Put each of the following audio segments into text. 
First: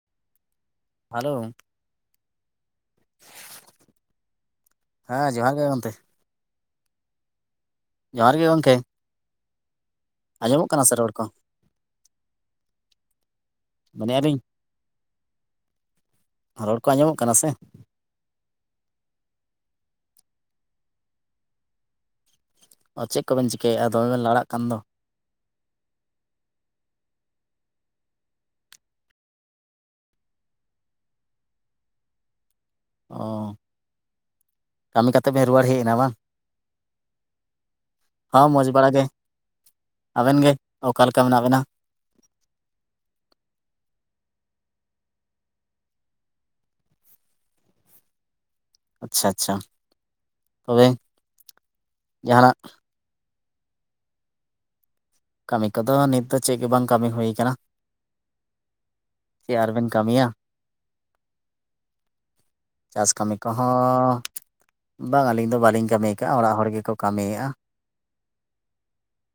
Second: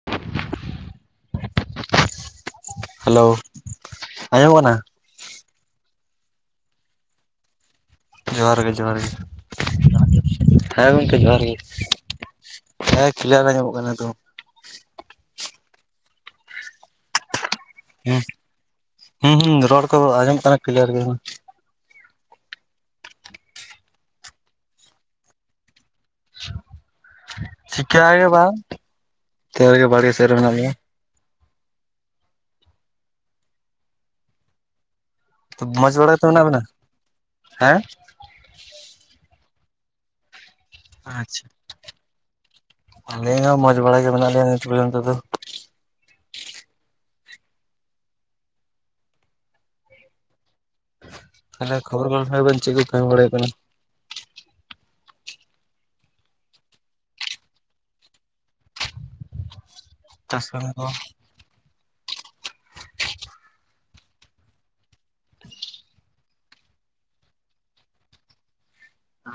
[unintelligible] Hello hello [unintelligible] ᱟᱸᱡᱚᱢ ᱚᱜ ᱠᱟᱱᱟ᱾ ᱦᱮᱸ ᱡᱚᱦᱟᱨ ᱜᱮ ᱜᱚᱢᱠᱮ᱾ ᱡᱚᱦᱟᱨ ᱜᱮ ᱡᱚᱦᱟᱨ ᱜᱮ᱾ ᱟᱸᱡᱚᱢᱚᱜ ᱠᱟᱱᱟ ᱦᱮᱸ ᱥᱮ ᱨᱚᱲ ᱜᱚᱢᱠᱮ ᱠᱚ ᱡᱚᱦᱟᱨ ᱜᱮ [unintelligible] ᱦᱮᱸ ᱠᱷᱮᱞ ᱨᱮ ᱧᱟᱢᱚᱜ ᱠᱟᱱᱟ ᱮᱠᱫᱚᱢ᱾ ᱢᱮᱱᱮᱫᱼᱟ ᱞᱤᱧ ᱨᱚᱲ ᱠᱚ ᱟᱸᱡᱚᱢᱚᱜ ᱠᱟᱱᱟ ᱥᱮ ᱦᱮᱸ ᱦᱩ ᱦᱩᱸ ᱨᱚᱲ ᱠᱚ ᱟᱸᱡᱚᱢ ᱠᱟᱱᱟ ᱠᱞᱤᱭᱟᱨ ᱜᱮ ᱦᱩ᱾ ᱟᱨ ᱪᱮᱫ ᱠᱚᱵᱮᱱ ᱪᱤᱠᱟᱹᱭᱮᱫᱼᱟ ᱫᱚᱢᱮ ᱵᱮᱱ ᱞᱟᱲᱟᱜ ᱠᱟᱱ ᱫᱚ ᱪᱤᱠᱟᱹ ᱜᱮ ᱵᱟᱝ ᱚᱱᱛᱮ ᱨᱮᱜᱮ ᱵᱟᱲᱲᱜᱮ ᱥᱮᱫ ᱨᱮ ᱢᱮᱱᱟᱜ ᱞᱤᱧᱟ᱾ ᱚ ᱠᱟᱹᱢᱤ ᱠᱟᱛᱮ ᱵᱮᱱ ᱨᱩᱣᱟᱹᱲ ᱦᱮᱡ ᱮᱱᱟ ᱢᱚᱸᱡᱽ ᱵᱟᱲᱟ ᱵᱟᱝ ᱜᱮᱛᱚ ᱢᱮᱱᱟᱜ ᱵᱮᱱᱟ ᱦᱮᱸ ᱦᱚᱸ ᱢᱚᱡᱽ ᱵᱟᱲᱟ ᱜᱮ ᱟᱵᱮᱱ ᱜᱮ ᱚᱠᱟ ᱞᱮᱠᱟ ᱢᱮᱱᱟᱜ ᱟᱪᱪᱷᱟ ᱵᱮᱱᱟ ᱟᱞᱤᱧ ᱦᱚᱸ ᱢᱚᱡᱽ ᱵᱟᱲᱟ ᱜᱮ ᱢᱮᱱᱟᱜ ᱞᱮᱤᱭᱟ ᱱᱤᱛ ᱯᱚᱨᱡᱚᱱᱛᱚ ᱫᱚ᱾ ᱟᱪᱪᱷᱟ ᱟᱪᱪᱷᱟ᱾ ᱛᱚᱵᱮ ᱟᱪᱪᱷᱟ ᱠᱷᱚᱵᱚᱨ ᱠᱚ ᱡᱟᱦᱟᱱᱟᱜ ᱞᱟᱹᱭᱵᱮᱱ ᱪᱮᱫ ᱠᱚ ᱠᱟᱹᱢᱤ ᱵᱟᱲᱟ ᱦᱩᱭᱩᱜ ᱠᱟᱱᱟ ᱠᱟᱹᱢᱤ ᱠᱚᱫᱚ ᱱᱤᱛ ᱫᱚ ᱪᱮᱫ ᱜᱮ ᱵᱟᱝ ᱠᱟᱹᱢᱤ ᱦᱩᱭ ᱠᱟᱱᱟ ᱪᱮᱫ ᱟᱨᱵᱤᱱ ᱠᱟᱹᱢᱤᱭᱟ ᱪᱟᱥ ᱠᱟᱹᱢᱤ ᱠᱚ ᱪᱟᱥ ᱠᱟᱹᱢᱤ ᱠᱚᱦᱚᱸ ᱵᱟᱝ ᱟᱹᱞᱤᱧ ᱫᱚ ᱵᱟᱞᱤᱧ ᱠᱟᱹᱢᱤ ᱠᱟᱜᱼᱟ ᱚᱲᱟᱜ ᱦᱚᱲ ᱜᱮᱠᱚ ᱠᱟᱹᱢᱤᱭᱮᱜᱼᱟ᱾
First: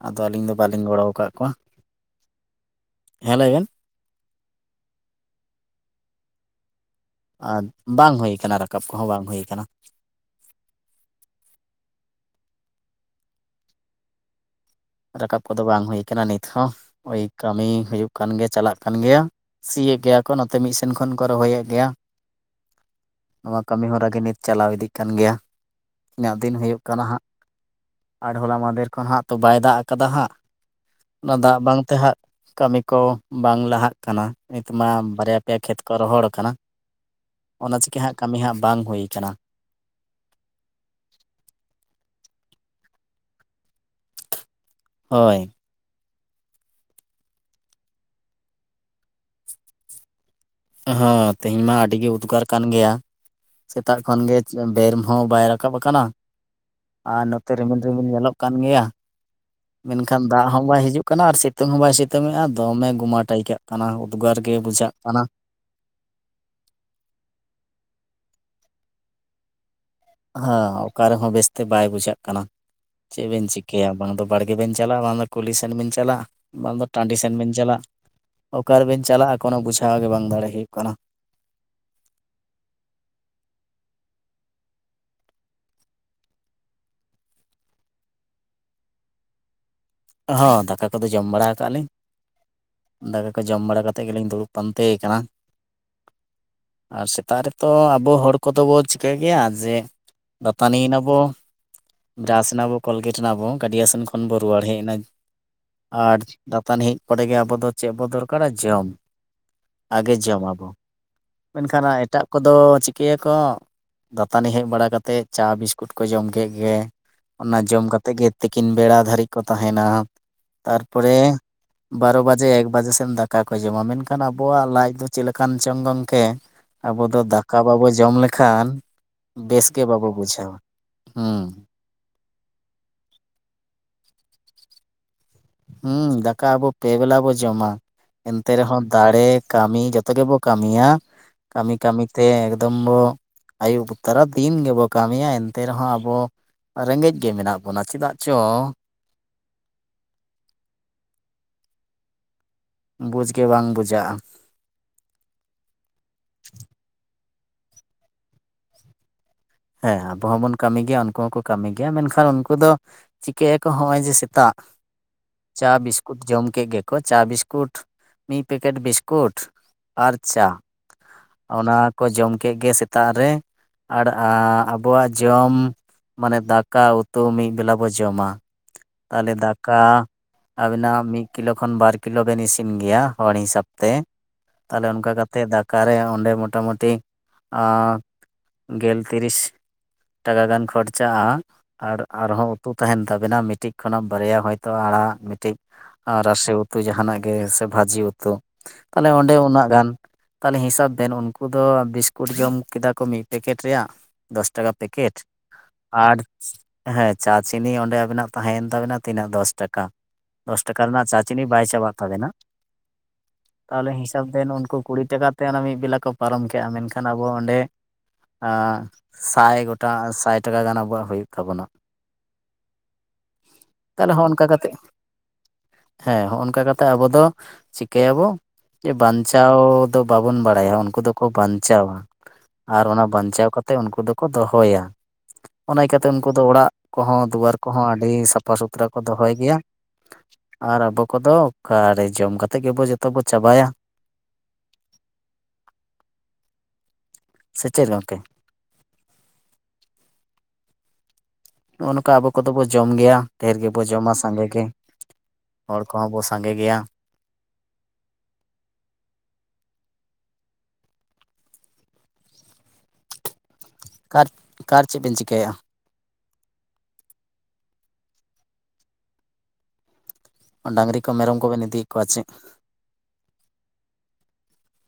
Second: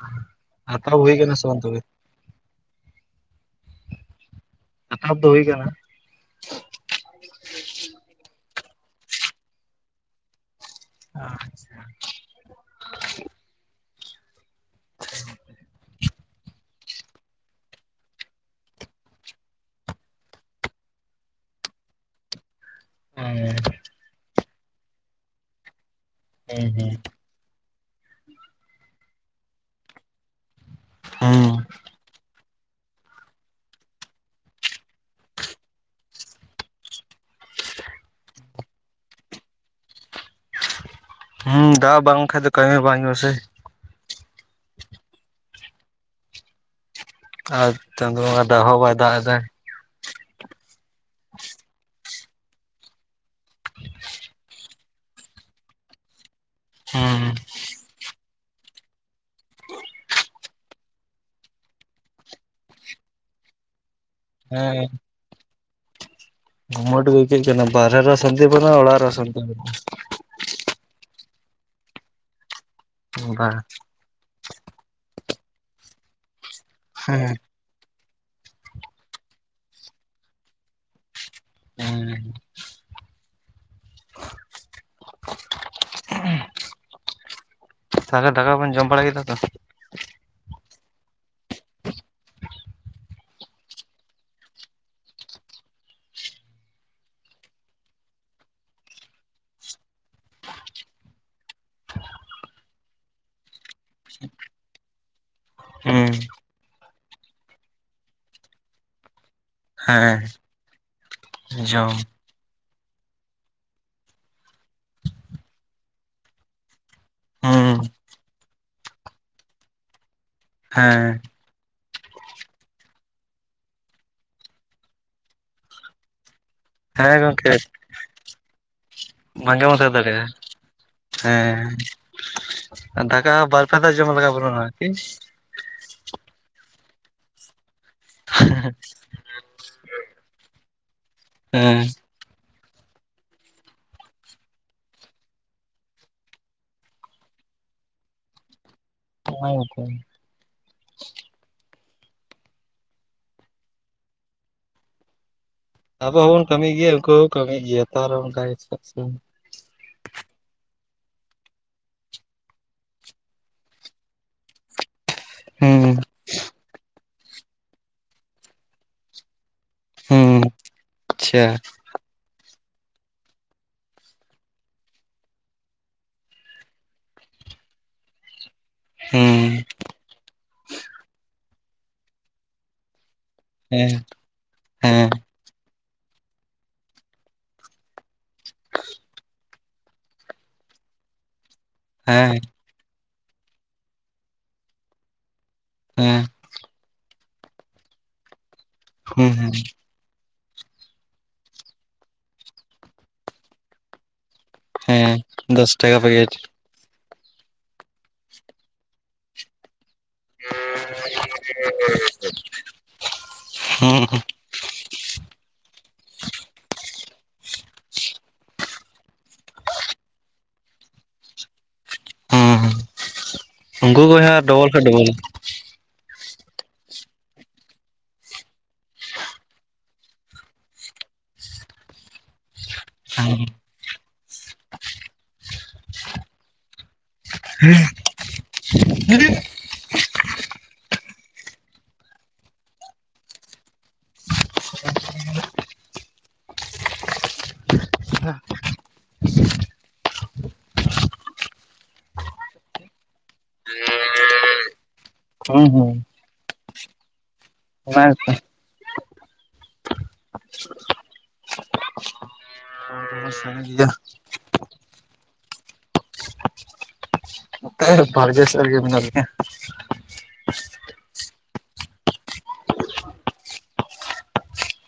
ᱟᱫᱚ ᱟᱹᱞᱤᱧ ᱫᱚ ᱵᱟᱞᱤᱧ ᱦᱟᱛᱟᱣ ᱜᱚᱲᱚ ᱦᱩᱭ ᱠᱟᱜ ᱠᱟᱱᱟ ᱥᱮ ᱠᱚᱣᱟ ᱵᱟᱝ ᱛᱚᱵᱮ ᱦᱮᱸ ᱞᱟᱹᱭ ᱵᱮᱱ᱾ ᱥᱟᱛᱷᱟᱯ ᱫᱚ ᱦᱩᱭ ᱟᱠᱟᱱᱟ᱾ ᱟᱨ ᱵᱟᱝ ᱦᱩᱭ ᱟᱠᱟᱱᱟ ᱨᱟᱠᱟᱵ ᱠᱚᱦᱚᱸ ᱵᱟᱝ ᱦᱩᱭ ᱟᱠᱟᱱᱟ᱾ ᱟᱪᱪᱷᱟ ᱨᱟᱠᱟᱵ ᱠᱚᱫᱚ ᱵᱟᱝ ᱦᱩᱭ ᱟᱠᱟᱱᱟ ᱱᱤᱛ ᱦᱚᱸ ᱳᱭ ᱠᱟᱹᱢᱤ ᱦᱳᱭᱳᱜ ᱠᱟᱱ ᱜᱮᱭᱟ ᱪᱟᱞᱟᱜ ᱠᱟᱱ ᱜᱮᱭᱟ᱾ ᱥᱤᱭᱮᱫ ᱜᱮᱭᱟ ᱠᱚ ᱱᱚᱛᱮ ᱢᱤᱫ ᱥᱮᱱ ᱠᱷᱚᱱ ᱠᱚ ᱨᱚᱦᱚᱭᱮᱫ ᱜᱮᱭᱟ᱾ ᱦᱮᱸ ᱱᱚᱣᱟ ᱠᱟᱹᱢᱤᱦᱚᱨᱟ ᱜᱮ ᱱᱤᱛ ᱪᱟᱞᱟᱣ ᱤᱫᱤᱜ ᱠᱟᱱ ᱜᱮᱭᱟ᱾ ᱤᱧᱟᱹᱜ ᱫᱤᱱ ᱦᱳᱭᱳᱜ ᱦᱮᱸ ᱠᱟᱱᱟ ᱦᱟᱸᱜ ᱟᱨ ᱦᱚᱞᱟ ᱢᱟᱫᱷᱮᱨ ᱠᱷᱚᱱ ᱦᱟᱸᱜ ᱛᱚ ᱵᱟᱭ ᱫᱟᱜ ᱠᱟᱫᱟ ᱦᱟᱸᱜ ᱚᱱᱟ ᱦᱩᱸ ᱫᱟᱜ ᱵᱟᱝ ᱛᱮ ᱦᱟᱸᱜ ᱠᱟᱹᱢᱤ ᱠᱚ ᱵᱟᱝ ᱞᱟᱦᱟᱜ ᱠᱟᱱᱟ ᱱᱤᱛ ᱢᱟ ᱵᱟᱨᱭᱟ ᱯᱮᱭᱟ ᱠᱷᱮᱛ ᱠᱚ ᱨᱚᱦᱚᱲ ᱠᱟᱱᱟ᱾ ᱚᱱᱟ ᱪᱤᱠᱟᱹ ᱦᱟᱸᱜ ᱠᱟᱹᱢᱤ ᱦᱟᱸᱜ ᱵᱟᱝ ᱦᱩᱭᱠᱟᱱᱟ᱾ ᱦᱩᱸ ᱫᱟᱜ ᱵᱟᱝᱠᱷᱟᱱᱡ ᱫᱚ ᱠᱟᱹᱢᱤ ᱵᱟᱝ ᱦᱩᱭᱩᱜᱼᱟ ᱥᱮ ᱦᱳᱭ᱾ ᱟᱨ ᱪᱟᱸᱫᱳ ᱵᱚᱸᱜᱟ ᱫᱟᱜ ᱦᱚᱸ ᱵᱟᱭ ᱫᱟᱜ ᱮᱫᱫᱟ᱾ ᱦᱮᱸ ᱛᱮᱦᱮᱧ ᱢᱟ ᱟᱹᱰᱤ ᱜᱮ ᱩᱫᱽᱜᱟᱨ ᱠᱟᱱ ᱜᱮᱭᱟ᱾ ᱥᱮᱛᱟᱜ ᱠᱷᱚᱱ ᱜᱮ ᱵᱮᱨ ᱦᱚᱸ ᱵᱟᱭ ᱨᱟᱠᱟᱵ ᱟᱠᱟᱱᱟ᱾ ᱦᱩᱸ ᱟᱨ ᱱᱚᱛᱮ ᱨᱤᱢᱤᱞ ᱨᱤᱢᱤᱞ ᱧᱮᱞᱚᱜ ᱠᱟᱱ ᱜᱮᱭᱟ᱾ ᱢᱮᱱ ᱠᱷᱟᱱ ᱫᱟᱜ ᱦᱚᱸ ᱵᱟᱭ ᱦᱤᱡᱩᱜ ᱠᱟᱱᱟ ᱟᱨ ᱥᱤᱛᱩᱝ ᱦᱚᱸ ᱵᱟᱭ ᱥᱤᱛᱩᱝᱮᱜᱼᱟ ᱫᱚᱢᱮ ᱜᱩᱢᱟᱴᱭᱠᱟᱹᱜᱼᱟ ᱠᱟᱱᱟ ᱩᱫᱽᱜᱟᱹᱨ ᱜᱮ ᱦᱮᱸ ᱵᱩᱡᱷᱟᱜ ᱠᱟᱱᱟ᱾ ᱜᱩᱢᱟᱸᱴ ᱜᱮ ᱟᱭᱠᱟᱹᱜ ᱠᱟᱱᱟ ᱵᱟᱨᱷᱮ ᱨᱮᱦᱚᱸ ᱥᱟᱱᱛᱤ ᱵᱱᱟᱜᱼᱟ ᱚᱲᱟᱜ ᱨᱮᱦᱚᱸ ᱥᱟᱱᱛᱤ ᱵᱟᱱᱩᱜᱼᱟ᱾ ᱦᱮᱸ ᱚᱠᱟ ᱨᱮᱦᱚᱸ ᱵᱮᱥᱛᱮ ᱵᱟᱭ ᱵᱩᱡᱷᱟᱹᱜ ᱠᱟᱱᱟ ᱪᱮᱫ ᱵᱮᱱ ᱵᱟᱝ ᱪᱤᱠᱟᱹᱭᱟ ᱵᱟᱝ ᱫᱚ ᱵᱟᱲᱜᱮ ᱵᱮᱱ ᱪᱟᱞᱞᱟ ᱵᱟᱝ ᱫᱚ ᱠᱩᱞᱦᱤ ᱥᱮᱱ ᱵᱮᱱ ᱪᱟᱞᱟᱜ ᱵᱟᱝ ᱫᱚ ᱴᱟᱺᱰᱤ ᱥᱮᱱ ᱦᱮᱸ ᱵᱮᱱ ᱪᱟᱞᱟᱜᱼᱼ ᱚᱠᱟ ᱨᱮ ᱵᱮᱱ ᱪᱟᱞᱟᱜᱼᱟ ᱠᱳᱱᱳ ᱵᱩᱡᱷᱟᱣ ᱜᱮ ᱵᱟᱝ ᱫᱟᱲᱮ ᱦᱩᱭᱩᱜ ᱠᱟᱱᱟ᱾ ᱦᱮᱸ ᱦᱩᱸ [unintelligible] ᱛᱟᱦᱚᱞᱮ ᱫᱟᱠᱟ ᱵᱮᱱ ᱡᱚᱢ ᱵᱟᱲᱟ ᱠᱮᱫᱟ ᱛᱚ ᱦᱚᱸ ᱫᱟᱠᱟ ᱠᱚᱫᱚ ᱡᱚᱢ ᱵᱟᱲᱟ ᱟᱠᱟᱜ ᱟᱹᱞᱤᱧ ᱫᱟᱠᱟ ᱠᱚ ᱡᱚᱢ ᱵᱟᱲᱟ ᱠᱟᱛᱮᱫ ᱜᱮᱞᱤᱧ ᱫᱩᱲᱩᱵ ᱯᱟᱱᱛᱮ ᱠᱟᱱᱟ ᱟᱨ ᱥᱮᱛᱟᱜ ᱨᱮᱛᱚ ᱟᱵᱚ ᱦᱚᱲ ᱠᱚᱫᱚ ᱵᱚ ᱪᱤᱠᱟᱹᱭ ᱜᱮᱭᱟ ᱡᱮ ᱫᱟᱹᱛᱟᱹᱱᱤ ᱮᱱᱟᱵᱚ ᱵᱨᱟᱥ ᱮᱱᱟᱵᱚ ᱠᱚᱞᱜᱮᱴ ᱮᱱᱟᱵᱚ ᱜᱟᱹᱰᱤᱭᱟ ᱥᱮᱱ ᱠᱷᱚᱱ ᱵᱚ ᱨᱩᱣᱟᱹᱲ ᱦᱮᱡ ᱮᱱᱟ ᱦᱩᱸ ᱟᱨ ᱫᱟᱹᱛᱟᱹᱱᱤ ᱦᱮᱡ ᱯᱚᱨᱮ ᱜᱮ ᱟᱵᱚ ᱫᱚ ᱪᱮᱫ ᱵᱚ ᱫᱚᱨᱠᱟᱨ ᱟ ᱡᱚᱢ ᱟᱜᱮ ᱦᱮᱸ ᱡᱚᱢ ᱟᱵᱚ ᱢᱮᱱᱠᱷᱟᱱ ᱡᱚᱢ ᱮᱴᱟᱜ ᱠᱚᱫᱚ ᱪᱤᱠᱟᱹᱭᱟᱠᱚ ᱫᱟᱹᱛᱟᱹᱱᱤ ᱦᱮᱡ ᱵᱟᱲᱟ ᱠᱟᱛᱮ ᱪᱟ ᱵᱤᱥᱠᱩᱴ ᱠᱚ ᱡᱚᱢ ᱠᱮᱫ ᱜᱮ ᱚᱱᱟ ᱦᱩᱸ ᱡᱚᱢ ᱠᱟᱛᱮᱫ ᱜᱮ ᱛᱤᱠᱤᱱ ᱵᱮᱲᱟ ᱫᱷᱟᱹᱨᱤᱡ ᱠᱚ ᱛᱟᱦᱮᱱᱟ ᱦᱮᱸ ᱛᱟᱨᱯᱚᱨᱮ ᱵᱟᱨᱚ ᱵᱟᱡᱮ ᱮᱠ ᱵᱟᱡᱮ ᱥᱮᱱ ᱫᱟᱠᱟ ᱠᱚ ᱡᱚᱢ ᱟ ᱢᱮᱱᱠᱷᱟᱱ ᱟᱵᱚᱣᱼᱟᱜ ᱞᱟᱡ ᱫᱚ ᱪᱮᱫ ᱞᱮᱠᱟᱱ ᱪᱚᱝ ᱜᱚᱝᱠᱮ ᱟᱵᱚ ᱦᱮᱸ ᱫᱚ ᱫᱟᱠᱟ ᱵᱟᱵᱚ ᱡᱚᱢ ᱞᱮᱠᱷᱟᱱ ᱵᱮᱥ ᱵᱟᱝᱵᱟᱱ ᱜᱮ ᱛᱟᱸᱦᱮ ᱵᱟᱵᱚ ᱫᱟᱲᱮᱭᱟᱜᱼᱟ ᱵᱩᱡᱷᱟᱹᱣᱟ ᱦᱩᱸ ᱦᱮᱸ ᱫᱟᱠᱟ ᱦᱚᱸ ᱵᱟᱨ ᱯᱮ ᱫᱷᱟᱣ ᱡᱚᱢᱟ ᱞᱟᱜᱟᱣ ᱵᱟᱱᱟ ᱦᱩᱸ ᱫᱟᱠᱟ ᱟᱵᱚ ᱯᱮ ᱵᱮᱞᱟ ᱵᱚ ᱡᱚᱢ ᱟ ᱮᱱᱛᱮ ᱨᱮᱦᱚᱸ ᱫᱟᱲᱮ ᱠᱟᱹᱢᱤ ᱡᱚᱛᱚ ᱜᱮᱵᱚ ᱠᱟᱹᱢᱤᱭᱟ ᱠᱟᱹᱢᱤ ᱦᱮᱸ ᱠᱟᱹᱢᱤ ᱛᱮᱱᱯ ᱮᱠᱫᱚᱢ ᱵᱚ ᱟᱹᱭᱩᱵ ᱛᱚᱨᱟ ᱫᱤᱱ ᱜᱮᱵᱚ ᱠᱟᱹᱢᱤᱭᱟ ᱮᱱᱛᱮ ᱨᱮᱦᱚᱸ ᱟᱵᱚ᱾ ᱨᱮᱸᱜᱮᱡ ᱜᱮ ᱢᱮᱱᱟᱜ ᱵᱚᱱᱟ ᱪᱮᱫᱟᱜ ᱪᱚ᱾ ᱦᱳᱭ ᱜᱚᱝᱠᱮ᱾ ᱵᱩᱡᱽ ᱜᱮ ᱵᱟᱝ ᱵᱩᱡᱷᱟᱹᱜᱼᱟ᱾ ᱟᱵᱚ ᱦᱚᱸᱵᱚᱱ ᱠᱟᱹᱢᱤ ᱜᱮᱭᱟ ᱩᱱᱠᱩ ᱦᱚᱸᱠᱚ ᱠᱟᱹᱢᱤ ᱜᱮᱭᱟ ᱛᱟᱨ ᱚᱱᱠᱟ ᱜᱮ ᱪᱮᱫᱟᱜ ᱥᱮ? ᱦᱮᱸ ᱟᱵᱚ ᱦᱚᱸᱵᱚᱱ ᱠᱟᱹᱢᱤ ᱜᱮᱭᱟ ᱩᱱᱠᱩ ᱦᱚᱸᱠᱚ ᱠᱟᱹᱢᱤ ᱜᱮᱭᱟ ᱢᱮᱱᱠᱷᱟᱱ ᱩᱱᱠᱩ ᱫᱚ ᱪᱤᱠᱟᱹᱭ ᱟᱠᱚ ᱦᱚᱸᱜᱼᱚᱭ ᱡᱮ ᱥᱮᱛᱟᱜ᱾ ᱪᱟ ᱦᱩᱸ ᱵᱤᱥᱠᱩᱴ ᱡᱚᱢ ᱠᱮᱜ ᱜᱮᱠᱚ ᱪᱟ ᱵᱤᱥᱠᱩᱴ ᱢᱤᱫ ᱯᱮᱠᱮᱴ ᱵᱤᱥᱠᱩᱴ᱾ ᱟᱨ ᱦᱩᱸ ᱪᱟ ᱟᱪᱪᱷᱟ ᱚᱱᱟ ᱠᱚ ᱡᱚᱢ ᱠᱮᱜ ᱜᱮ ᱥᱮᱛᱟᱜ ᱨᱮ᱾ ᱟᱵᱚᱣᱼᱟᱜ ᱡᱚᱢ ᱢᱟᱱᱮ ᱫᱟᱠᱟ ᱩᱛᱩ ᱢᱤᱫ ᱵᱮᱞᱟ ᱵᱚ ᱡᱚᱢ ᱟ᱾ ᱛᱟᱦᱚᱞᱮ ᱦᱩᱸ ᱫᱟᱠᱟ ᱟᱵᱤᱱᱟᱜ ᱢᱤᱫ ᱠᱤᱞᱳ ᱠᱷᱚᱱ ᱵᱟᱨ ᱠᱤᱞᱳ ᱵᱮᱱ ᱤᱥᱤᱱ ᱜᱮᱭᱟ ᱦᱚᱲ ᱦᱤᱥᱟᱹᱵ᱾ ᱛᱮ ᱦᱮᱸ ᱛᱟᱞᱦᱮ ᱦᱮᱸ ᱚᱱᱠᱟ ᱦᱮᱸ ᱠᱟᱛᱮ ᱫᱟᱠᱟ ᱨᱮᱸᱻ ᱚᱸᱰᱮ ᱢᱚᱴᱟᱢᱩᱴᱤ ᱟᱸᱜ ᱜᱮᱞ ᱛᱤᱨᱤᱥ ᱴᱟᱠᱟ ᱜᱟᱱ ᱠᱷᱚᱨᱪᱟᱜᱼᱟ ᱟᱨ ᱟᱨᱦᱚᱸ᱾ ᱩᱛᱩ ᱛᱟᱦᱮᱱ ᱛᱟᱵᱮᱱᱟ ᱢᱤᱫᱴᱤᱡ ᱠᱷᱚᱱᱟᱜ ᱵᱟᱨᱭᱟ ᱦᱚᱭᱛᱳ ᱟᱲᱟᱜ ᱢᱤᱫᱴᱤᱡ ᱦᱮᱸ ᱦᱩᱸ ᱨᱟᱥᱮ ᱩᱛᱩ᱾ ᱩᱛᱩ ᱡᱟᱦᱟ ᱱᱟᱜ ᱜᱮ ᱥᱮ ᱵᱷᱟᱹᱡᱤ ᱩᱛᱩ ᱛᱟᱦᱞᱮ ᱚᱸᱰᱮ ᱦᱩᱸ ᱩᱱᱟᱹᱜ ᱜᱟᱱ᱾ ᱛᱟᱦᱚᱞᱮ ᱦᱤᱥᱟᱹᱵ ᱵᱮᱱ ᱩᱱᱠᱩ ᱫᱚ ᱵᱤᱥᱠᱩᱴ ᱡᱚᱢ ᱠᱮᱫᱟ ᱠᱚ ᱢᱤᱫ ᱯᱮᱠᱮᱴ ᱨᱮᱭᱟᱜ ᱫᱚᱥ᱾ ᱴᱟᱠᱟ ᱯᱮᱠᱮᱴ ᱦᱮᱸ ᱫᱚᱥ ᱴᱟᱠᱟ ᱟᱨᱡ ᱯᱮᱠᱮᱴ ᱦᱮᱸ ᱪᱟ ᱪᱤᱱᱤ ᱚᱸᱰᱮ ᱟᱵᱤᱱ ᱟᱜ ᱛᱟᱦᱮᱸᱭᱮᱱ ᱛᱟᱵᱮᱱᱟ ᱛᱤᱱᱟᱹᱜ ᱫᱚᱥ ᱴᱟᱠᱟ᱾ ᱫᱚᱥ ᱴᱟᱠᱟ ᱨᱮᱱᱟᱜ ᱪᱟ ᱪᱤᱱᱤ ᱵᱟᱭ ᱪᱟᱵᱟᱜ ᱛᱟᱵᱮᱱᱟ ᱛᱟᱦᱚᱞᱮ ᱦᱩᱸ ᱦᱤᱥᱟᱹᱵᱽ ᱵᱮᱱ ᱩᱱᱠᱩ ᱠᱩᱲᱤ ᱴᱟᱠᱟᱛᱮ ᱚᱱᱟ ᱢᱤᱫ ᱵᱮᱞᱟ ᱠᱚ ᱯᱟᱨᱚᱢ ᱠᱮᱜᱼᱟ ᱢᱮᱱᱠᱷᱟᱱ ᱟᱵᱚ ᱚᱸᱰᱮ ᱥᱟᱭ ᱜᱚᱴᱟᱝ ᱟᱨ ᱥᱟᱭ ᱴᱟᱠᱟ ᱜᱟᱱ ᱟᱵᱚᱣᱟᱜ ᱦᱩᱭᱩᱜ ᱛᱟᱵᱚᱱᱟ᱾ ᱦᱩᱸ ᱩᱱᱠᱩ ᱛᱟᱦᱚᱞᱮ ᱦᱚᱸᱜᱼᱚ ᱠᱷᱚᱱᱟᱜ ᱱᱚᱝᱠᱟ ᱰᱚᱵᱚᱞ ᱠᱟᱛᱮ ᱠᱷᱚᱡ ᱰᱚᱵᱚᱞ [unintelligible] ᱦᱮᱸ ᱦᱚᱜ ᱚᱱᱠᱟ ᱠᱟᱛᱮ ᱟᱵᱚ ᱫᱚ ᱪᱤᱠᱟᱹᱭ ᱟᱵᱚ? ᱡᱮ ᱵᱟᱧᱪᱟᱣ ᱫᱚ ᱵᱟᱵᱚᱱ ᱵᱟᱲᱟᱭᱟ ᱩᱱᱠᱩ ᱫᱚᱠᱚ ᱵᱟᱧᱪᱟᱣᱟ ᱟᱨ ᱚᱱᱟ ᱵᱟᱧᱪᱟᱣ ᱠᱟᱛᱮ ᱩᱱᱠᱩ ᱫᱚᱠᱚ ᱫᱚᱦᱚᱭᱟ ᱚᱱᱟᱭ ᱠᱟᱛᱮ ᱩᱱᱠᱩ ᱫᱚ ᱚᱲᱟᱜ ᱠᱚᱦᱚᱸ ᱫᱩᱣᱟᱹᱨ ᱠᱚᱦᱚᱸ ᱟᱹᱰᱤ ᱥᱟᱯᱷᱟ ᱥᱩᱛᱨᱟᱹ ᱠᱚ ᱫᱚᱦᱚᱭ ᱜᱮᱭᱟ᱾ ᱟᱨ ᱟᱵᱚ ᱠᱚᱫᱚ ᱚᱠᱟᱨᱮ ᱡᱚᱢ ᱠᱟᱛᱮᱫ ᱜᱮᱵᱚ ᱡᱚᱛᱚ ᱵᱚ ᱪᱟᱵᱟᱭᱟ᱾ ᱥᱮ ᱪᱮᱫ ᱜᱚᱝᱠᱮ? ᱱᱚᱜᱼᱚ ᱱᱚᱝᱠᱟ ᱟᱵᱚ ᱠᱚᱫᱚ ᱵᱚ ᱡᱚᱢ ᱜᱮᱭᱟ ᱰᱷᱮᱨ ᱜᱮᱵᱚ ᱡᱚᱢᱟ ᱥᱟᱸᱜᱮ ᱜᱮ᱾ ᱦᱩᱸ ᱦᱚᱲ ᱦᱩᱸ ᱠᱚᱦᱚᱸ ᱵᱚ ᱥᱟᱸᱜᱮ ᱜᱮᱭᱟ᱾ [unintelligible] ᱦ ᱛ [unintelligible] ᱠᱟᱨ ᱠᱟᱨᱮ ᱪᱮᱫ ᱵᱮᱱ ᱪᱤᱠᱟᱹᱭᱟ? ᱵᱟᱨᱜᱮ ᱥᱮᱜ ᱨᱮᱜᱮ ᱢᱮᱱᱟᱜ ᱞᱤᱧᱟ᱾ ᱰᱟᱺᱜᱨᱤ ᱠᱚ ᱢᱮᱨᱚᱢ ᱠᱚᱵᱮᱱ ᱤᱫᱤᱭᱮᱫ ᱠᱚᱣᱟ ᱪᱮᱫ?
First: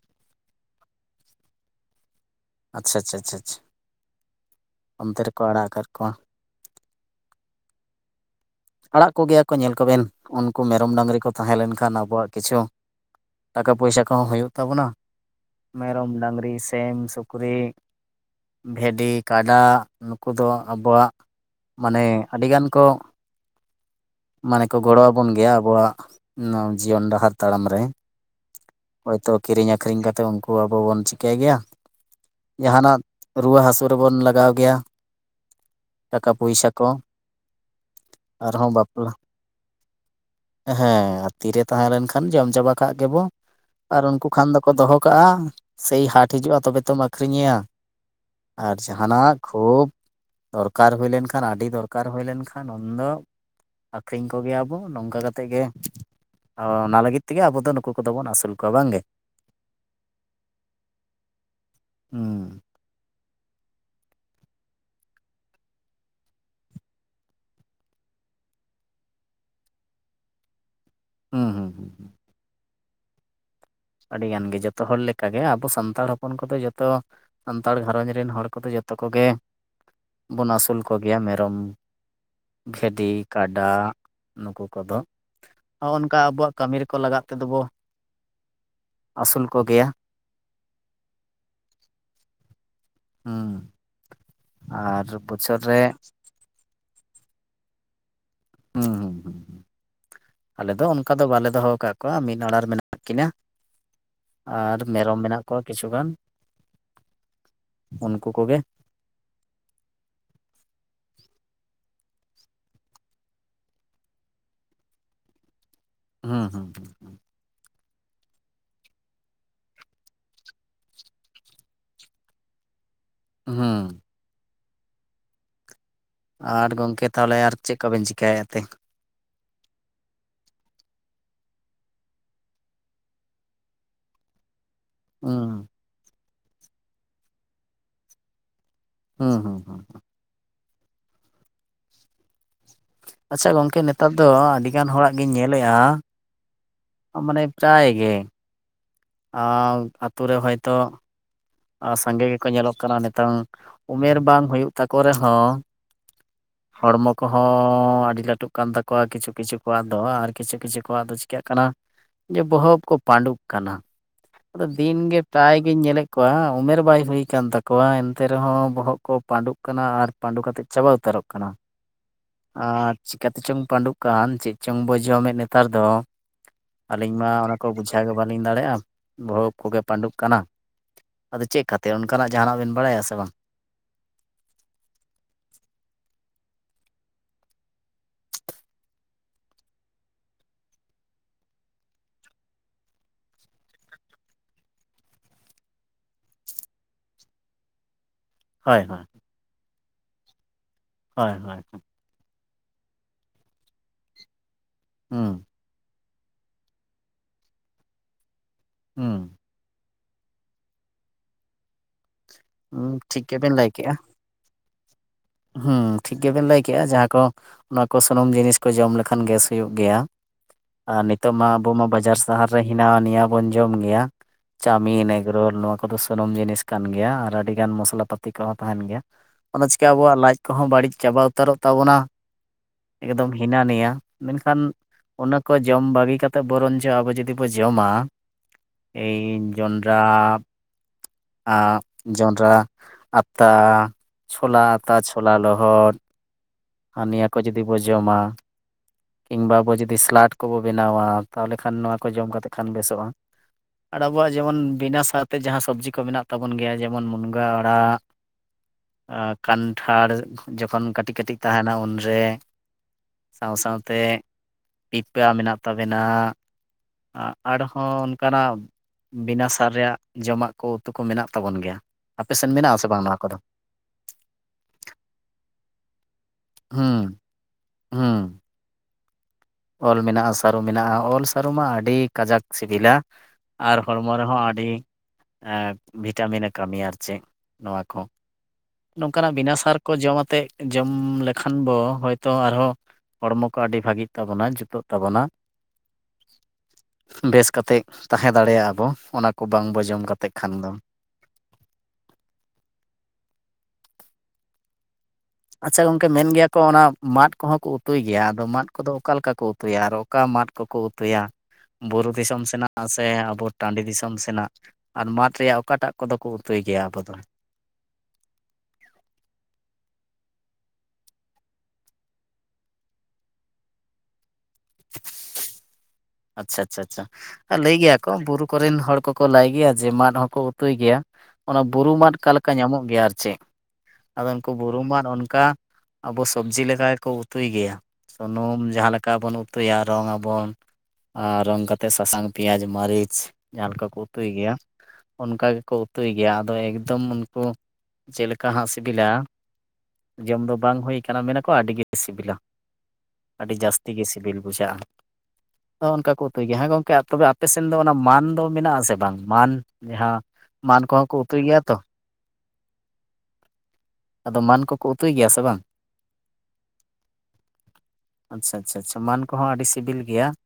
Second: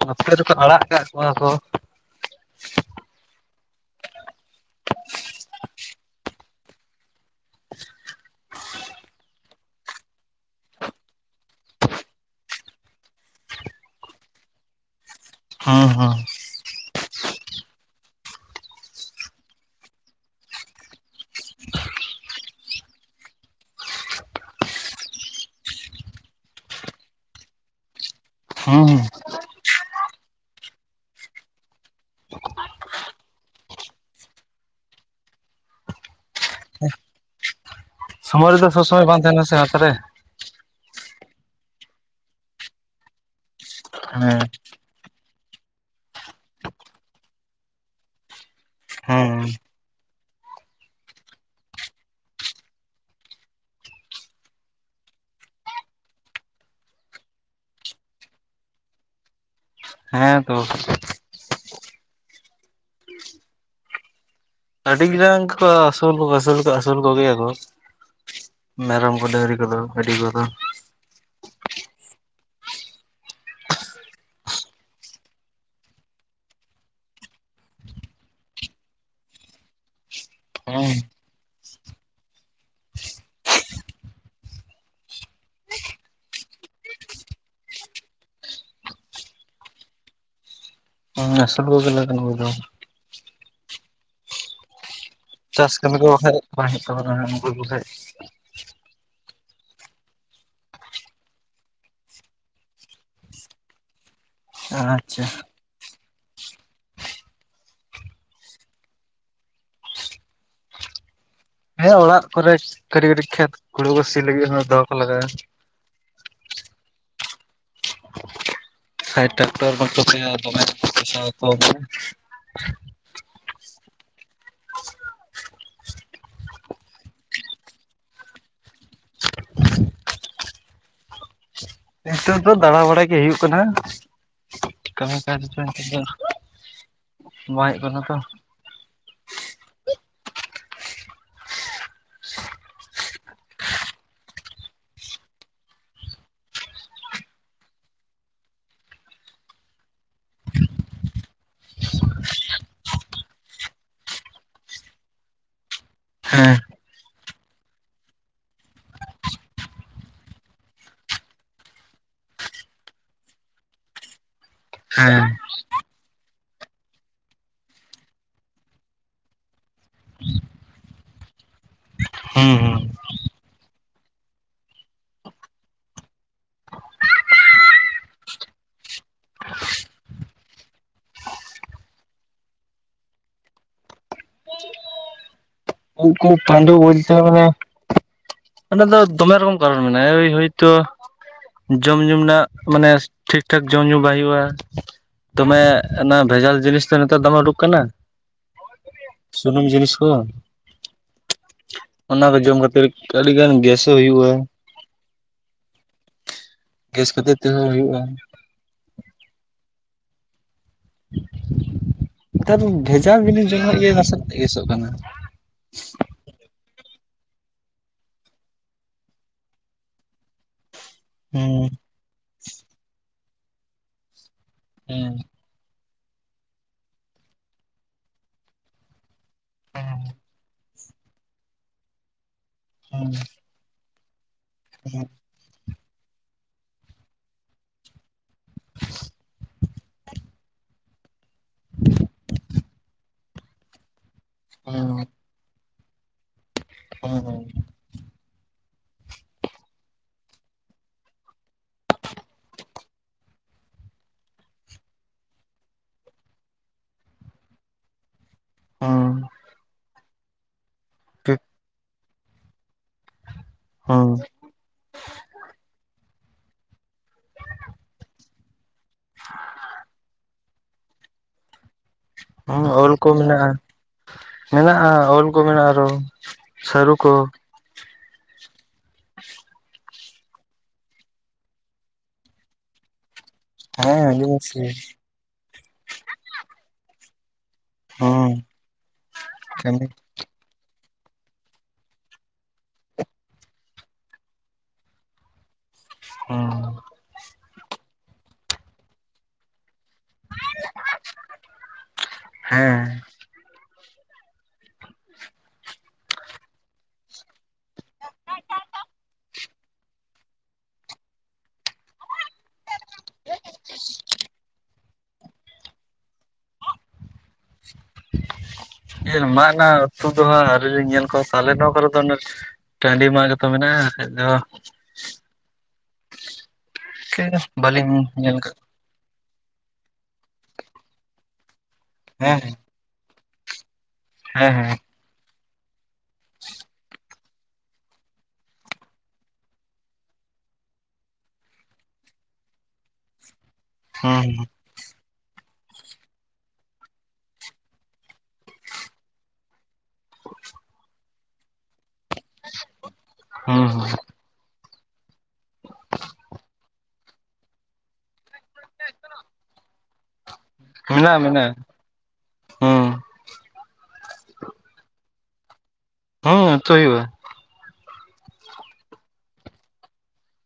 ᱱᱚᱛᱮ ᱨᱮ ᱫᱚᱠᱚ ᱟᱲᱟᱜ ᱠᱟᱜ ᱠᱚᱣᱟ ᱠᱚ᱾ ᱟᱪᱷᱟ ᱻᱟᱪᱷᱟ ᱻᱟᱪᱪᱷᱟ᱾ ᱚᱱᱛᱮ ᱨᱮᱠᱚ ᱟᱲᱟᱜ ᱟᱠᱟᱫ ᱠᱚᱣᱟ? ᱟᱲᱟᱜ ᱠᱚᱜᱮᱭᱟ ᱠᱚ ᱧᱮᱞ ᱠᱚᱵᱮᱱ ᱩᱱᱠᱩ ᱢᱮᱨᱚᱢ ᱰᱟᱺᱨᱤ ᱠᱚ ᱛᱟᱦᱮᱸ ᱞᱮᱱᱠᱷᱟᱱ ᱟᱵᱚᱣᱟᱜ ᱠᱤᱪᱷᱩ ᱴᱟᱠᱟ ᱯᱚᱭᱥᱟ ᱠᱚᱦᱚᱸ ᱦᱩᱭᱩᱜ ᱛᱟᱵᱚᱱᱟ ᱦᱩᱸ ᱢᱮᱨᱚᱢ ᱦᱩᱸ ᱰᱟᱺᱨᱤ ᱥᱤᱢ ᱥᱩᱠᱨᱤ᱾ ᱵᱷᱤᱰᱤ ᱠᱟᱰᱟ ᱱᱩᱠᱩ ᱫᱚ ᱟᱵᱚᱣᱟᱜ ᱢᱟᱱᱮ ᱟᱹᱰᱤᱜᱟᱱ ᱠᱚ ᱢᱟᱱᱮ ᱠᱚ ᱜᱚᱲᱚ ᱟᱵᱚᱱ ᱜᱮᱭᱟ ᱟᱵᱚᱣᱟᱜ ᱡᱤᱭᱚᱱ ᱰᱟᱦᱟᱨ ᱛᱟᱲᱟᱢ ᱨᱮ᱾ ᱦᱩᱸ ᱦᱳᱭᱛᱳ ᱠᱤᱨᱤᱧ ᱟᱹᱠᱨᱤᱧ ᱠᱟᱛᱮᱫ ᱩᱱᱠᱩ ᱟᱵᱚ ᱵᱚᱱ ᱪᱤᱠᱟᱹᱭ ᱜᱮᱭᱟ? ᱡᱟᱦᱟᱱᱟᱜ ᱨᱩᱣᱟᱹ ᱦᱟᱹᱥᱩ ᱨᱮᱵᱚᱱ ᱞᱟᱜᱟᱣ ᱜᱮᱭᱟ ᱴᱟᱠᱟ ᱯᱚᱭᱥᱟ ᱠᱚ᱾ ᱥᱩᱢᱟᱭ ᱟᱨᱦᱚᱸ ᱨᱮᱫᱚ ᱥᱚᱵ ᱥᱚᱢᱚᱭ ᱵᱟᱯᱞᱟ ᱵᱟᱝ ᱛᱟᱦᱮᱱᱟ ᱥᱮ ᱦᱟᱛ ᱨᱮ᱾ ᱦᱮᱸ ᱟᱨ ᱛᱤᱨᱮ ᱛᱟᱦᱮᱸ ᱞᱮᱱᱠᱷᱟᱱ ᱡᱚᱢ ᱪᱟᱵᱟ ᱠᱟᱜ ᱜᱮᱵᱚᱱ᱾ ᱟᱨ ᱩᱱᱠᱩ ᱦᱮᱸ ᱠᱷᱟᱱ ᱫᱚᱠᱚ ᱫᱚᱦᱚ ᱠᱟᱜᱼᱟ ᱥᱮᱭ ᱦᱟᱴ ᱦᱤᱡᱩᱜᱼᱟ ᱛᱚᱵᱮ ᱛᱚᱢ ᱟᱹᱠᱷᱨᱤᱧ ᱮᱭᱟ᱾ ᱟᱨ ᱦᱮᱸ ᱡᱟᱦᱟᱱᱟᱜ ᱠᱷᱩᱵ ᱫᱚᱨᱠᱟᱨ ᱦᱩᱭ ᱞᱮᱱᱠᱷᱟᱱ ᱟᱹᱰᱤ ᱫᱚᱨᱠᱟᱨ ᱦᱩᱭ ᱞᱮᱱ ᱠᱷᱟᱱ ᱠᱷᱟᱱ ᱩᱱᱫᱚ ᱟᱠᱠᱷᱨᱤᱧ ᱠᱚᱜᱮᱭᱟᱵᱚ ᱱᱚᱝᱠᱟ ᱠᱟᱛᱮᱫ ᱜᱮ ᱚᱱᱟ ᱞᱟᱹᱜᱤᱫ ᱛᱮᱜᱮ ᱟᱵᱚ ᱫᱚ ᱱᱩᱠᱩ ᱠᱚᱫᱚ ᱵᱚᱱ ᱟᱹᱥᱩᱞ ᱠᱚᱣᱟ ᱵᱟᱝᱜᱮ᱾ ᱦᱮᱸ ᱛᱚ [unintelligible] ᱦᱩᱸ ᱟᱹᱰᱤᱡ ᱜᱟᱝ ᱠᱚ ᱟᱹᱥᱩᱞ ᱠᱚᱠᱚ ᱟᱹᱥᱩᱞ ᱠᱚ ᱟᱹᱥᱩᱞ ᱠᱚᱜᱮᱭᱟᱠᱚ, ᱢᱮᱨᱚᱢ ᱠᱚ ᱰᱟᱺᱜᱽᱨᱤ ᱠᱚᱫᱚ ᱟᱹᱰᱤ ᱠᱚᱫᱚ ᱦᱩᱸ ᱦᱩᱸ ᱦᱩᱸ ᱦᱩᱸ ᱟᱹᱰᱤᱜᱟᱱ ᱜᱮ ᱡᱚᱛᱚ ᱦᱚᱲ ᱞᱮᱠᱟᱜᱮ ᱟᱵᱚ ᱥᱟᱱᱛᱟᱲ ᱦᱚᱯᱚᱱ ᱠᱚᱫᱚ ᱡᱚᱛᱚ ᱥᱟᱱᱛᱟᱲ ᱜᱷᱟᱨᱚᱸᱡᱽ ᱨᱤᱱ ᱦᱚᱲ ᱠᱚᱫᱚ ᱡᱚᱛᱚ ᱠᱚᱜᱮ ᱵᱚᱱ ᱟᱥᱩᱞ ᱦᱩᱸ ᱠᱚᱜᱮᱭᱟ ᱢᱮᱨᱚᱢ᱾ ᱜᱷᱮᱰᱤ ᱠᱟᱰᱟᱜ ᱱᱩᱠᱩ ᱠᱚᱫᱚ ᱚᱼ ᱚᱱᱠᱟ ᱟᱵᱚᱣᱟᱜ ᱠᱟᱹᱢᱤ ᱨᱮᱠᱚ ᱞᱟᱜᱟᱜ ᱛᱮᱫᱚ ᱵᱚ ᱟᱥᱩᱞ ᱠᱚᱜᱮᱭᱟ, ᱦᱩᱸ ᱟᱹᱥᱩᱞ ᱠᱚᱜᱮᱞᱮ [inaudible] ᱫᱚ ᱦᱩᱸ ᱟᱨ ᱵᱩᱡᱷᱟᱹᱜ ᱪᱟᱥ ᱠᱟᱹᱢᱤ ᱫᱚ ᱵᱟᱠᱷᱟᱡ ᱵᱟᱝ ᱦᱮᱡ ᱛᱟᱵᱚᱱᱟ ᱱᱩᱠᱩ ᱠᱚ ᱴᱷᱮᱡ᱾ ᱦᱩᱸ ᱦᱩᱸ ᱦᱩᱸ ᱦᱩᱸ ᱟᱞᱮ ᱫᱚ ᱚᱱᱠᱟ ᱫᱚ ᱵᱟᱞᱮ ᱫᱚᱦᱚ ᱟᱠᱟᱜ ᱠᱚᱣᱟ ᱢᱤᱫ ᱚᱲᱟᱨᱮ ᱢᱮᱱᱟᱜ ᱠᱤᱱᱟ᱾ ᱟᱨ ᱢᱮᱨᱚᱢ ᱟᱪᱪᱷᱟ ᱢᱮᱱᱟᱜ ᱠᱚᱣᱟ ᱠᱤᱪᱷᱩᱜᱟᱱ ᱩᱱᱠᱩ ᱠᱚᱜᱮ᱾ ᱦᱮᱸ ᱚᱲᱟᱜ ᱠᱚᱨᱮᱡᱽ ᱠᱟᱹᱴᱤᱡ ᱠᱟᱹᱴᱤᱡ ᱠᱷᱮᱛ ᱦᱩᱲᱩ ᱠᱚ ᱥᱤ ᱞᱟᱹᱜᱤᱫ ᱦᱚ ᱫᱚᱦᱚ ᱠᱚ ᱞᱟᱜᱟᱜᱼᱟ᱾ ᱦᱩᱸ ᱦᱩᱸ ᱦᱩᱸ ᱦᱩᱸ ᱥᱟᱭ ᱴᱟᱠᱴᱚᱨ ᱵᱟᱝᱠᱳ ᱠᱚᱥᱤ, ᱫᱚᱢᱮ [unintelligible] ᱦᱩᱸ ᱟᱨ ᱜᱚᱝᱠᱮ ᱛᱟᱦᱚᱞᱮ ᱟᱨ ᱪᱮᱫ ᱠᱚᱵᱮᱱ ᱪᱮᱠᱟᱭᱮᱜᱼᱟ ᱛᱮᱧ ᱱᱮᱛᱚᱜ ᱫᱚ ᱫᱟᱬᱟ ᱵᱟᱲᱟᱭ ᱜᱮ ᱦᱩᱭᱩᱜ ᱠᱟᱱᱟ, ᱠᱟᱹᱢᱤ [inaudible] ᱡᱩᱨ᱾ ᱦᱩᱸ ᱵᱟᱭᱚᱜ ᱠᱟᱱᱟ ᱛᱚ, ᱦᱩᱸ ᱦᱩᱸ ᱦᱩᱸ ᱟᱪᱪᱷᱟ ᱜᱚᱝᱠᱮ ᱱᱮᱛᱟᱨ ᱫᱚ ᱟᱹᱰᱤ ᱜᱟᱱ ᱦᱚᱲᱟᱜ ᱜᱤᱧ ᱧᱮᱞ ᱞᱮᱜᱼᱟ, ᱟ ᱢᱟᱱᱮᱯ ᱪᱟᱭ ᱜᱮ ᱟᱣ ᱟᱛᱩ ᱨᱮ ᱦᱚᱭᱛᱚᱜ ᱟᱨ ᱥᱟᱸᱜᱮ ᱜᱮᱠᱚ ᱧᱮᱞᱚᱜ ᱠᱟᱱᱟ ᱱᱮᱛᱚᱝ ᱩᱢᱮᱨ ᱵᱟᱝ ᱦᱩᱭᱩᱜ ᱛᱟᱠᱚ ᱨᱮᱦᱚᱸ, ᱦᱮᱸ ᱦᱚᱲᱢᱚ ᱠᱚᱦᱚᱸ ᱟᱹᱰᱤ ᱞᱟᱹᱴᱩᱜ ᱠᱟᱱ ᱛᱟᱠᱚᱣᱟ ᱠᱤᱪᱷᱩ ᱠᱤᱪᱷᱩ ᱠᱚᱣᱟᱜ ᱫᱚ ᱟᱨ ᱠᱤᱪᱷᱩ ᱠᱤᱪᱷᱩ ᱠᱚᱣᱟᱜ ᱫᱚ ᱪᱤᱠᱟᱹᱜ ᱠᱟᱱᱟ, ᱤᱧᱟᱹᱜ ᱵᱚᱦᱚ ᱩᱵ ᱠᱚ ᱯᱟᱸᱰᱩᱜ ᱠᱟᱱᱟ ᱟᱫᱚ ᱫᱤᱱᱜᱮ ᱦᱮᱸ ᱯᱟᱨᱟᱭ ᱜᱤᱧ ᱧᱮᱞᱮᱫ ᱠᱚᱣᱟ ᱩᱢᱮᱨ ᱵᱟᱭ ᱦᱩᱭ ᱠᱟᱱ ᱛᱟᱠᱚᱣᱟ ᱮᱱᱛᱮ ᱨᱮᱦᱚᱸ ᱵᱚᱦᱚᱜ ᱠᱚ ᱯᱟᱸᱰᱩᱜ ᱠᱟᱱᱟ ᱟᱨ ᱯᱟᱸᱰᱩ ᱠᱟᱛᱮᱫ ᱪᱟᱵᱟ ᱩᱛᱟᱹᱨᱚᱜ ᱠᱟᱱᱟ᱾ ᱦᱩᱸ ᱦᱩᱸ ᱟᱨ ᱪᱮᱠᱟ ᱛᱮᱪᱚᱝ ᱯᱟᱸᱰᱩᱜ ᱠᱟᱱ ᱪᱮᱫ ᱪᱚᱝ ᱵᱚ ᱡᱚᱢᱮᱫ ᱱᱮᱛᱟᱨ ᱫᱚ᱾ ᱟᱞᱤᱧ ᱢᱟ ᱚᱱᱟ ᱠᱚ ᱵᱩᱡᱷᱟᱣ ᱜᱮ ᱵᱟᱞᱤᱧ ᱫᱟᱲᱮᱜ-ᱟ, ᱵᱚᱦᱚᱜ ᱩᱵ ᱠᱚᱜᱮ ᱯᱟᱸᱰᱩᱜ ᱠᱟᱱᱟ᱾ ᱟᱫᱚ ᱪᱮᱜ ᱠᱟᱛᱮ ᱚᱱᱠᱟ ᱱᱟᱜ ᱡᱟᱦᱟᱸ ᱱᱟᱜ ᱵᱤᱱ ᱵᱟᱲᱟᱭᱟ ᱥᱮ ᱵᱟᱝ? ᱩᱵ ᱠᱚ ᱯᱟᱸᱰᱩ [inaudible] ᱚᱸᱰᱮ ᱫᱚ ᱫᱚᱢᱮ ᱨᱚᱝ [inaudible] ᱢᱮᱱᱟᱭᱟ ᱟᱹᱭ ᱦᱚᱭᱛᱚᱼᱼ ᱡᱚᱢᱼᱧᱩᱢ ᱱᱟᱜ ᱢᱟᱱᱮᱥ ᱴᱷᱤᱠ ᱴᱷᱟᱠ ᱡᱚᱢ ᱧᱩ ᱵᱟᱭ ᱦᱩᱭᱩᱜ-ᱟ᱾ ᱛᱚᱢᱮᱜ ᱮᱱᱟ ᱵᱷᱮᱡᱟᱞ ᱡᱤᱱᱤᱥ ᱴᱟᱜ ᱱᱮᱛᱟᱨ ᱫᱚᱢᱮ ᱩᱰᱩᱠ ᱟᱠᱟᱱᱟ᱾ ᱦᱚᱭ ᱦᱚᱭ᱾ ᱥᱩᱱᱩᱢ ᱡᱤᱱᱤᱥ ᱠᱚᱭ ᱦᱚᱭ ᱦᱚᱭ ᱦᱮᱸ᱾ ᱚᱱᱟ ᱠᱚ ᱡᱚᱢ ᱠᱟᱹᱛᱨᱤᱠ ᱟᱹᱰᱤ ᱜᱟᱱ ᱜᱮᱥ ᱦᱚᱸ ᱦᱩᱭᱩᱜ-ᱟ᱾ ᱦᱩᱸ᱾ ᱜᱮᱥ ᱠᱷᱟᱹᱛᱤᱨ ᱛᱮᱦᱚᱸ ᱦᱩᱭᱩᱜ-ᱟ᱾ ᱦᱩᱸ᱾ ᱱᱮᱛᱟᱨ ᱫᱚ ᱦᱩᱸ ᱵᱷᱮᱡᱟᱞ‌ ᱴᱷᱤᱠ ᱡᱤᱱᱤᱥ ᱜᱮᱵᱮᱱ ᱞᱟᱹᱭ ᱡᱚᱱᱢᱚ ᱤᱭᱟᱹ ᱠᱮᱜᱼᱟ ᱮᱱᱟ ᱥᱮ, ᱟᱹᱞᱤᱥᱚᱜ ᱠᱟᱱᱟ᱾ ᱦᱩᱸ ᱴᱷᱤᱠ ᱜᱮᱵᱤᱱ ᱞᱟᱹᱭ ᱠᱮᱜ-ᱟ, ᱡᱟᱦᱟᱸ ᱠᱚ ᱚᱱᱟ ᱠᱚ ᱥᱚᱱᱚᱢ ᱡᱤᱱᱤᱥ ᱠᱚ ᱡᱚᱢ ᱞᱮᱠᱷᱟᱱ ᱜᱮᱥ ᱦᱩᱭᱩᱜ ᱜᱮᱭᱟ᱾ ᱟᱨ ᱱᱤᱛᱚᱜ ᱢᱟ ᱟᱵᱚ ᱦᱩᱸ ᱢᱟ ᱵᱟᱡᱟᱨ ᱥᱟᱦᱟᱨ ᱨᱮ ᱦᱤᱱᱟ ᱱᱤᱭᱟ ᱵᱚᱱ ᱡᱚᱢ ᱜᱮᱭᱟ, ᱪᱟᱢᱤᱱ ᱮᱜᱚᱼᱼ ᱦᱩᱸ ᱨᱳᱞ‌ ᱱᱚᱣᱟ ᱠᱚᱫᱚ ᱥᱩᱱᱩᱢ ᱡᱤᱱᱤᱥ ᱠᱟᱱ ᱜᱮᱭᱟ ᱟᱨ ᱟᱹᱰᱤᱜᱟᱱ ᱢᱚᱥᱚᱞᱟ ᱯᱟᱹᱛᱤ ᱠᱚᱦᱚᱸ ᱛᱟᱦᱮᱱ ᱜᱮᱭᱟ ᱚᱱᱟ ᱪᱤᱠᱟ ᱟᱵᱚᱣᱟᱜᱼᱼ ᱞᱟᱡ ᱠᱚᱦᱚᱸ ᱵᱟᱹᱲᱤᱡ ᱪᱟᱵᱟ ᱩᱛᱟᱨᱚᱜ ᱛᱟᱵᱚᱱᱟ ᱮᱠᱫᱚᱢ ᱦᱤᱱᱟ ᱱᱤᱭᱟ ᱢᱮᱱᱠᱷᱟᱱᱼᱼ ᱮᱦᱮᱸᱜ᱾ ᱚᱱᱟᱹ ᱠᱚ ᱡᱚᱢ ᱵᱟᱜᱤ ᱠᱟᱛᱮᱜ ᱵᱚᱨᱚᱱ ᱡᱚ ᱟᱵᱚ ᱡᱩᱫᱤ ᱵᱚ ᱡᱚᱢᱟ᱾ ᱮᱭ ᱡᱚᱱᱰᱨᱟᱼᱼ ᱟᱻᱡᱚᱱᱰᱨᱟ ᱟᱛᱟ ᱪᱷᱚᱞᱟ ᱟᱛᱟ ᱪᱷᱚᱞᱟᱼᱼ ᱞᱚᱦᱚᱫ ᱟᱨ ᱱᱤᱭᱟᱹ ᱠᱚ ᱡᱩᱫᱤ ᱵᱚ ᱡᱚᱢᱟᱼᱼ ᱠᱤᱝᱜᱽ ᱵᱟ ᱟᱵᱚ ᱡᱩᱫᱤ ᱥᱤᱞᱟᱴ ᱠᱚᱵᱚ ᱵᱮᱱᱟᱣᱟ ᱛᱟᱦᱚᱞᱮ ᱠᱷᱟᱱ ᱱᱚᱣᱟ ᱠᱚ ᱡᱚᱢ ᱠᱟᱛᱮᱜ ᱠᱷᱟᱱ ᱵᱮᱥᱚᱜ-ᱟ᱾ ᱟᱲ ᱟᱵᱚᱣᱟᱜ ᱡᱮᱢᱚᱱ ᱵᱤᱱᱟ ᱥᱟᱨ ᱛᱮ ᱡᱟᱦᱟᱸ ᱥᱚᱵᱽᱡᱤ ᱠᱚ ᱢᱮᱱᱟᱜ ᱛᱟᱵᱚᱱ ᱜᱮᱭᱟ ᱡᱮᱢᱚᱱ ᱢᱩᱱᱜᱟ ᱟᱲᱟᱜᱼᱼ ᱟᱨ ᱠᱟᱱᱴᱷᱟᱲ ᱡᱚᱠᱷᱚᱱ ᱠᱟᱹᱴᱤᱡᱼᱠᱟᱴᱤᱡ ᱛᱟᱦᱮᱱᱟ ᱩᱱᱼᱼ ᱨᱮ ᱥᱟᱶ ᱥᱟᱶᱛᱮᱼᱼ ᱯᱤᱯᱟ ᱢᱮᱱᱟᱜ ᱛᱟᱵᱮᱱᱟ ᱟᱨᱦᱚᱸ ᱚᱱᱠᱟ ᱱᱟᱜᱼᱼ ᱵᱤᱱᱟ ᱥᱟᱨ ᱨᱮᱭᱟᱜ ᱡᱚᱢᱟᱜ ᱠᱚ ᱩᱛᱩ ᱠᱚ ᱢᱮᱱᱟᱜ ᱛᱟᱵᱚᱱ ᱜᱮᱭᱟ᱾ ᱟᱯᱮᱥᱮᱫ ᱦᱚᱸ ᱢᱮᱱᱟᱜ ᱟᱥᱮ ᱳᱞ ᱵᱟᱝ ᱠᱚ ᱱᱚᱣᱟ ᱠᱚᱫᱚ ᱢᱮᱱᱟᱜ-ᱟ᱾ ᱢᱮᱱᱟᱜ-ᱟ ᱳᱞ ᱠᱚ ᱢᱮᱱᱟᱜ-ᱟ ᱟᱨᱚ ᱥᱟᱹᱨᱩ ᱠᱚ᱾ ᱦᱩᱸ ᱦᱩᱸ᱾ ᱚᱞ ᱢᱮᱱᱟᱜ-ᱟ ᱥᱟᱹᱨᱩ ᱢᱮᱱᱟᱜ-ᱟ ᱳᱞ ᱥᱟᱹᱨᱩ ᱢᱟ ᱟᱹᱰᱤ ᱠᱟᱡᱟᱠ ᱥᱤᱵᱤᱞᱟ᱾ ᱟᱨ ᱦᱮᱸ ᱦᱚᱲᱢᱚ ᱟᱸᱡᱚᱢ ᱨᱮᱦᱚᱸ ᱥᱮ ᱟᱰᱤ ᱮᱸ ᱵᱷᱤᱴᱟᱢᱤᱱᱮ ᱠᱟᱹᱢᱤᱭᱟ ᱟᱨ ᱪᱮᱜ ᱱᱚᱣᱟ ᱠᱚ᱾ ᱦᱮᱸ ᱱᱚᱝᱠᱟ ᱱᱟᱜ ᱵᱤᱱᱟᱹᱥᱟᱨ ᱠᱟᱹᱢᱤ ᱠᱚ ᱡᱚᱢ ᱟᱛᱮᱜ ᱡᱚᱢ ᱞᱮᱠᱷᱟᱱ ᱵᱚ ᱦᱚᱭᱛᱚ ᱟᱨᱦᱚᱸᱼᱼ ᱦᱚᱲᱢᱚ ᱠᱚ ᱟᱰᱤ ᱵᱷᱟᱜᱤᱜ ᱛᱟᱵᱚᱱᱟ ᱡᱩᱛᱚᱜ ᱛᱟᱵᱚᱱᱟ᱾ ᱦᱩᱸ᱾ ᱵᱮᱥ ᱠᱟᱛᱮᱜ ᱛᱟᱦᱮᱸ ᱫᱟᱲᱮᱭᱟᱜ-ᱟᱵᱚ ᱚᱱᱟ ᱠᱚ ᱵᱟᱝ ᱵᱚ ᱡᱚᱢ ᱠᱟᱛᱮᱜ ᱠᱷᱟᱱ ᱫᱚ᱾ ᱦᱮᱸ᱾ ᱟᱪᱪᱷᱟ ᱜᱚᱝᱠᱮ ᱢᱮᱱ ᱜᱮᱭᱟ ᱠᱚ ᱚᱱᱟ ᱢᱟᱫ ᱠᱚᱦᱚᱸ ᱠᱚ ᱩᱛᱩᱭ ᱜᱮᱭᱟ ᱟᱫᱚ ᱢᱟᱫ ᱠᱚᱫᱚ ᱚᱠᱟ ᱞᱮᱠᱟ ᱠᱚ ᱼᱼ ᱩᱛᱩᱭᱟ ᱟᱨ ᱚᱠᱟ ᱢᱟᱫ ᱠᱚᱠᱚ ᱩᱛᱩᱭᱟ ᱵᱩᱨᱩ ᱫᱤᱥᱚᱢ ᱥᱮᱱᱟᱜᱼᱼ ᱟ ᱥᱮ ᱟᱵᱚ ᱴᱟᱸᱰᱤ ᱫᱤᱥᱚᱢ ᱥᱮᱱᱟᱜ ᱟᱨ ᱢᱟᱫ ᱨᱮᱭᱟᱜ ᱚᱠᱟ ᱴᱟᱜ ᱠᱚᱫᱚ ᱠᱚ ᱩᱛᱩᱭ ᱜᱮᱭᱟ ᱟᱵᱚ ᱫᱚ? ᱮᱨ ᱢᱟᱜ ᱚᱱᱟ ᱩᱛᱩ ᱫᱚ ᱦᱟᱸᱜ ᱟᱹᱣᱨᱤ ᱞᱤᱧ ᱧᱮᱞ ᱠᱚᱣᱟ ᱯᱟᱞᱮ ᱱᱚᱶᱟ ᱠᱚᱨᱮ ᱫᱚ ᱚᱱᱮᱼᱼ ᱴᱟᱺᱰᱤ ᱢᱟᱜ ᱜᱮᱛᱚ ᱢᱮᱱᱟᱜ-ᱟ ᱠᱷᱟᱡ ᱫᱚᱼᱼ ᱟᱪᱪᱷᱟ ᱟᱪᱷᱟ ᱪᱷᱟ ᱫᱚ ᱟᱸᱻ ᱞᱟᱹᱭ ᱜᱮᱭᱟ ᱵᱟᱹᱞᱤᱧ ᱠᱚ ᱧᱮᱞ ᱵᱩᱨᱩ ᱠᱟᱜ ᱠᱚᱨᱮᱱ ᱦᱚᱲ ᱠᱚᱼᱼ ᱠᱚ ᱞᱟᱹᱭ ᱜᱮᱭᱟ ᱡᱮ ᱢᱟᱫ ᱦᱚᱸᱠᱚ ᱩᱛᱩᱭ ᱜᱮᱭᱟ ᱚᱱᱟ ᱵᱩᱨᱩ ᱢᱟᱫ ᱚᱠᱟ ᱦᱮᱸ ᱞᱮᱠᱟ ᱧᱟᱢᱚᱜ ᱜᱮᱭᱟ ᱟᱨ ᱪᱮᱜᱼᱼ ᱟᱫᱚ ᱩᱱᱠᱩ ᱦᱮᱸ ᱦᱮᱸ ᱵᱩᱨᱩᱢᱟᱱ ᱚᱱᱠᱟ ᱟᱵᱚ ᱥᱚᱵᱡᱤ ᱞᱮᱠᱟ ᱜᱮᱠᱚ ᱩᱛᱩᱭ ᱜᱮᱭᱟ ᱥᱩᱱᱩᱢ ᱡᱟᱦᱟᱸ ᱞᱮᱠᱟ ᱵᱚᱱ ᱩᱛᱩᱭᱟ ᱨᱚᱝ ᱟᱵᱚᱱ ᱟᱨ ᱨᱚᱝ ᱠᱟ ᱠᱟᱛᱮᱫ ᱥᱟᱥᱟᱝ ᱯᱮᱸᱭᱟᱡᱽ ᱢᱟᱹᱨᱤᱪ ᱡᱟᱦᱟᱸ ᱞᱮᱠᱟ ᱠᱚ ᱦᱮᱸ ᱩᱛᱩᱭ ᱦᱮᱸ ᱜᱮᱭᱟ ᱚᱱᱠᱟ ᱜᱮᱠᱚ ᱩᱛᱩᱭ ᱜᱮᱭᱟ ᱟᱫᱚ ᱮᱠᱫᱚᱢ ᱩᱱᱠᱩ ᱪᱮᱫᱮᱠᱟ ᱦᱟᱸᱜ ᱥᱤᱵᱤᱞᱟ ᱡᱚᱢ ᱫᱚ ᱵᱟᱝ ᱦᱩᱭ ᱟᱠᱟᱱᱟ ᱢᱮᱱᱟᱠᱚ ᱟᱹᱰᱤᱜᱮ ᱥᱤᱵᱤᱞᱟ ᱾ ᱟᱹᱰᱤ ᱦᱮᱸ ᱡᱟᱹᱥᱛᱤ ᱜᱮ ᱥᱤᱵᱤᱞ ᱵᱩᱡᱷᱟᱹᱜᱼᱟ ᱚᱱᱠᱟ ᱠᱚ ᱩᱛᱩᱭ ᱜᱮᱭᱟ ᱦᱮᱸ ᱜᱚᱝᱠᱮ ᱛᱚᱵᱮ ᱟᱯᱮ ᱥᱮᱱ ᱫᱚ ᱚᱱᱟ ᱢᱟᱱ ᱫᱚ ᱢᱮᱱᱟᱜ ᱟᱥᱮ ᱵᱟᱝ ᱢᱟᱱ ᱡᱟᱦᱟᱸ ᱢᱟᱱ ᱠᱚᱦᱚᱸ ᱠᱚ ᱢᱮᱱᱟᱜᱼᱟ ᱩᱛᱩᱭ ᱢᱮᱱᱟᱜᱼᱟ ᱜᱮᱭᱟ ᱛᱚ? ᱦᱮᱸ ᱟᱫᱚ ᱢᱟᱱ ᱠᱚᱠᱚ ᱩᱛᱩᱭ ᱜᱮᱭᱟ ᱥᱮ ᱵᱟᱝ? ᱦᱚᱸ ᱩᱛᱩ ᱦᱩᱭᱩᱜᱼᱟ ᱟᱪᱪᱷᱟ ᱼ ᱟᱪᱪᱷᱟᱻᱪᱷᱟ ᱢᱟᱱ ᱠᱚᱦᱚᱸ ᱟᱹᱰᱤ ᱥᱤᱵᱤᱞ ᱜᱮᱭᱟ ᱾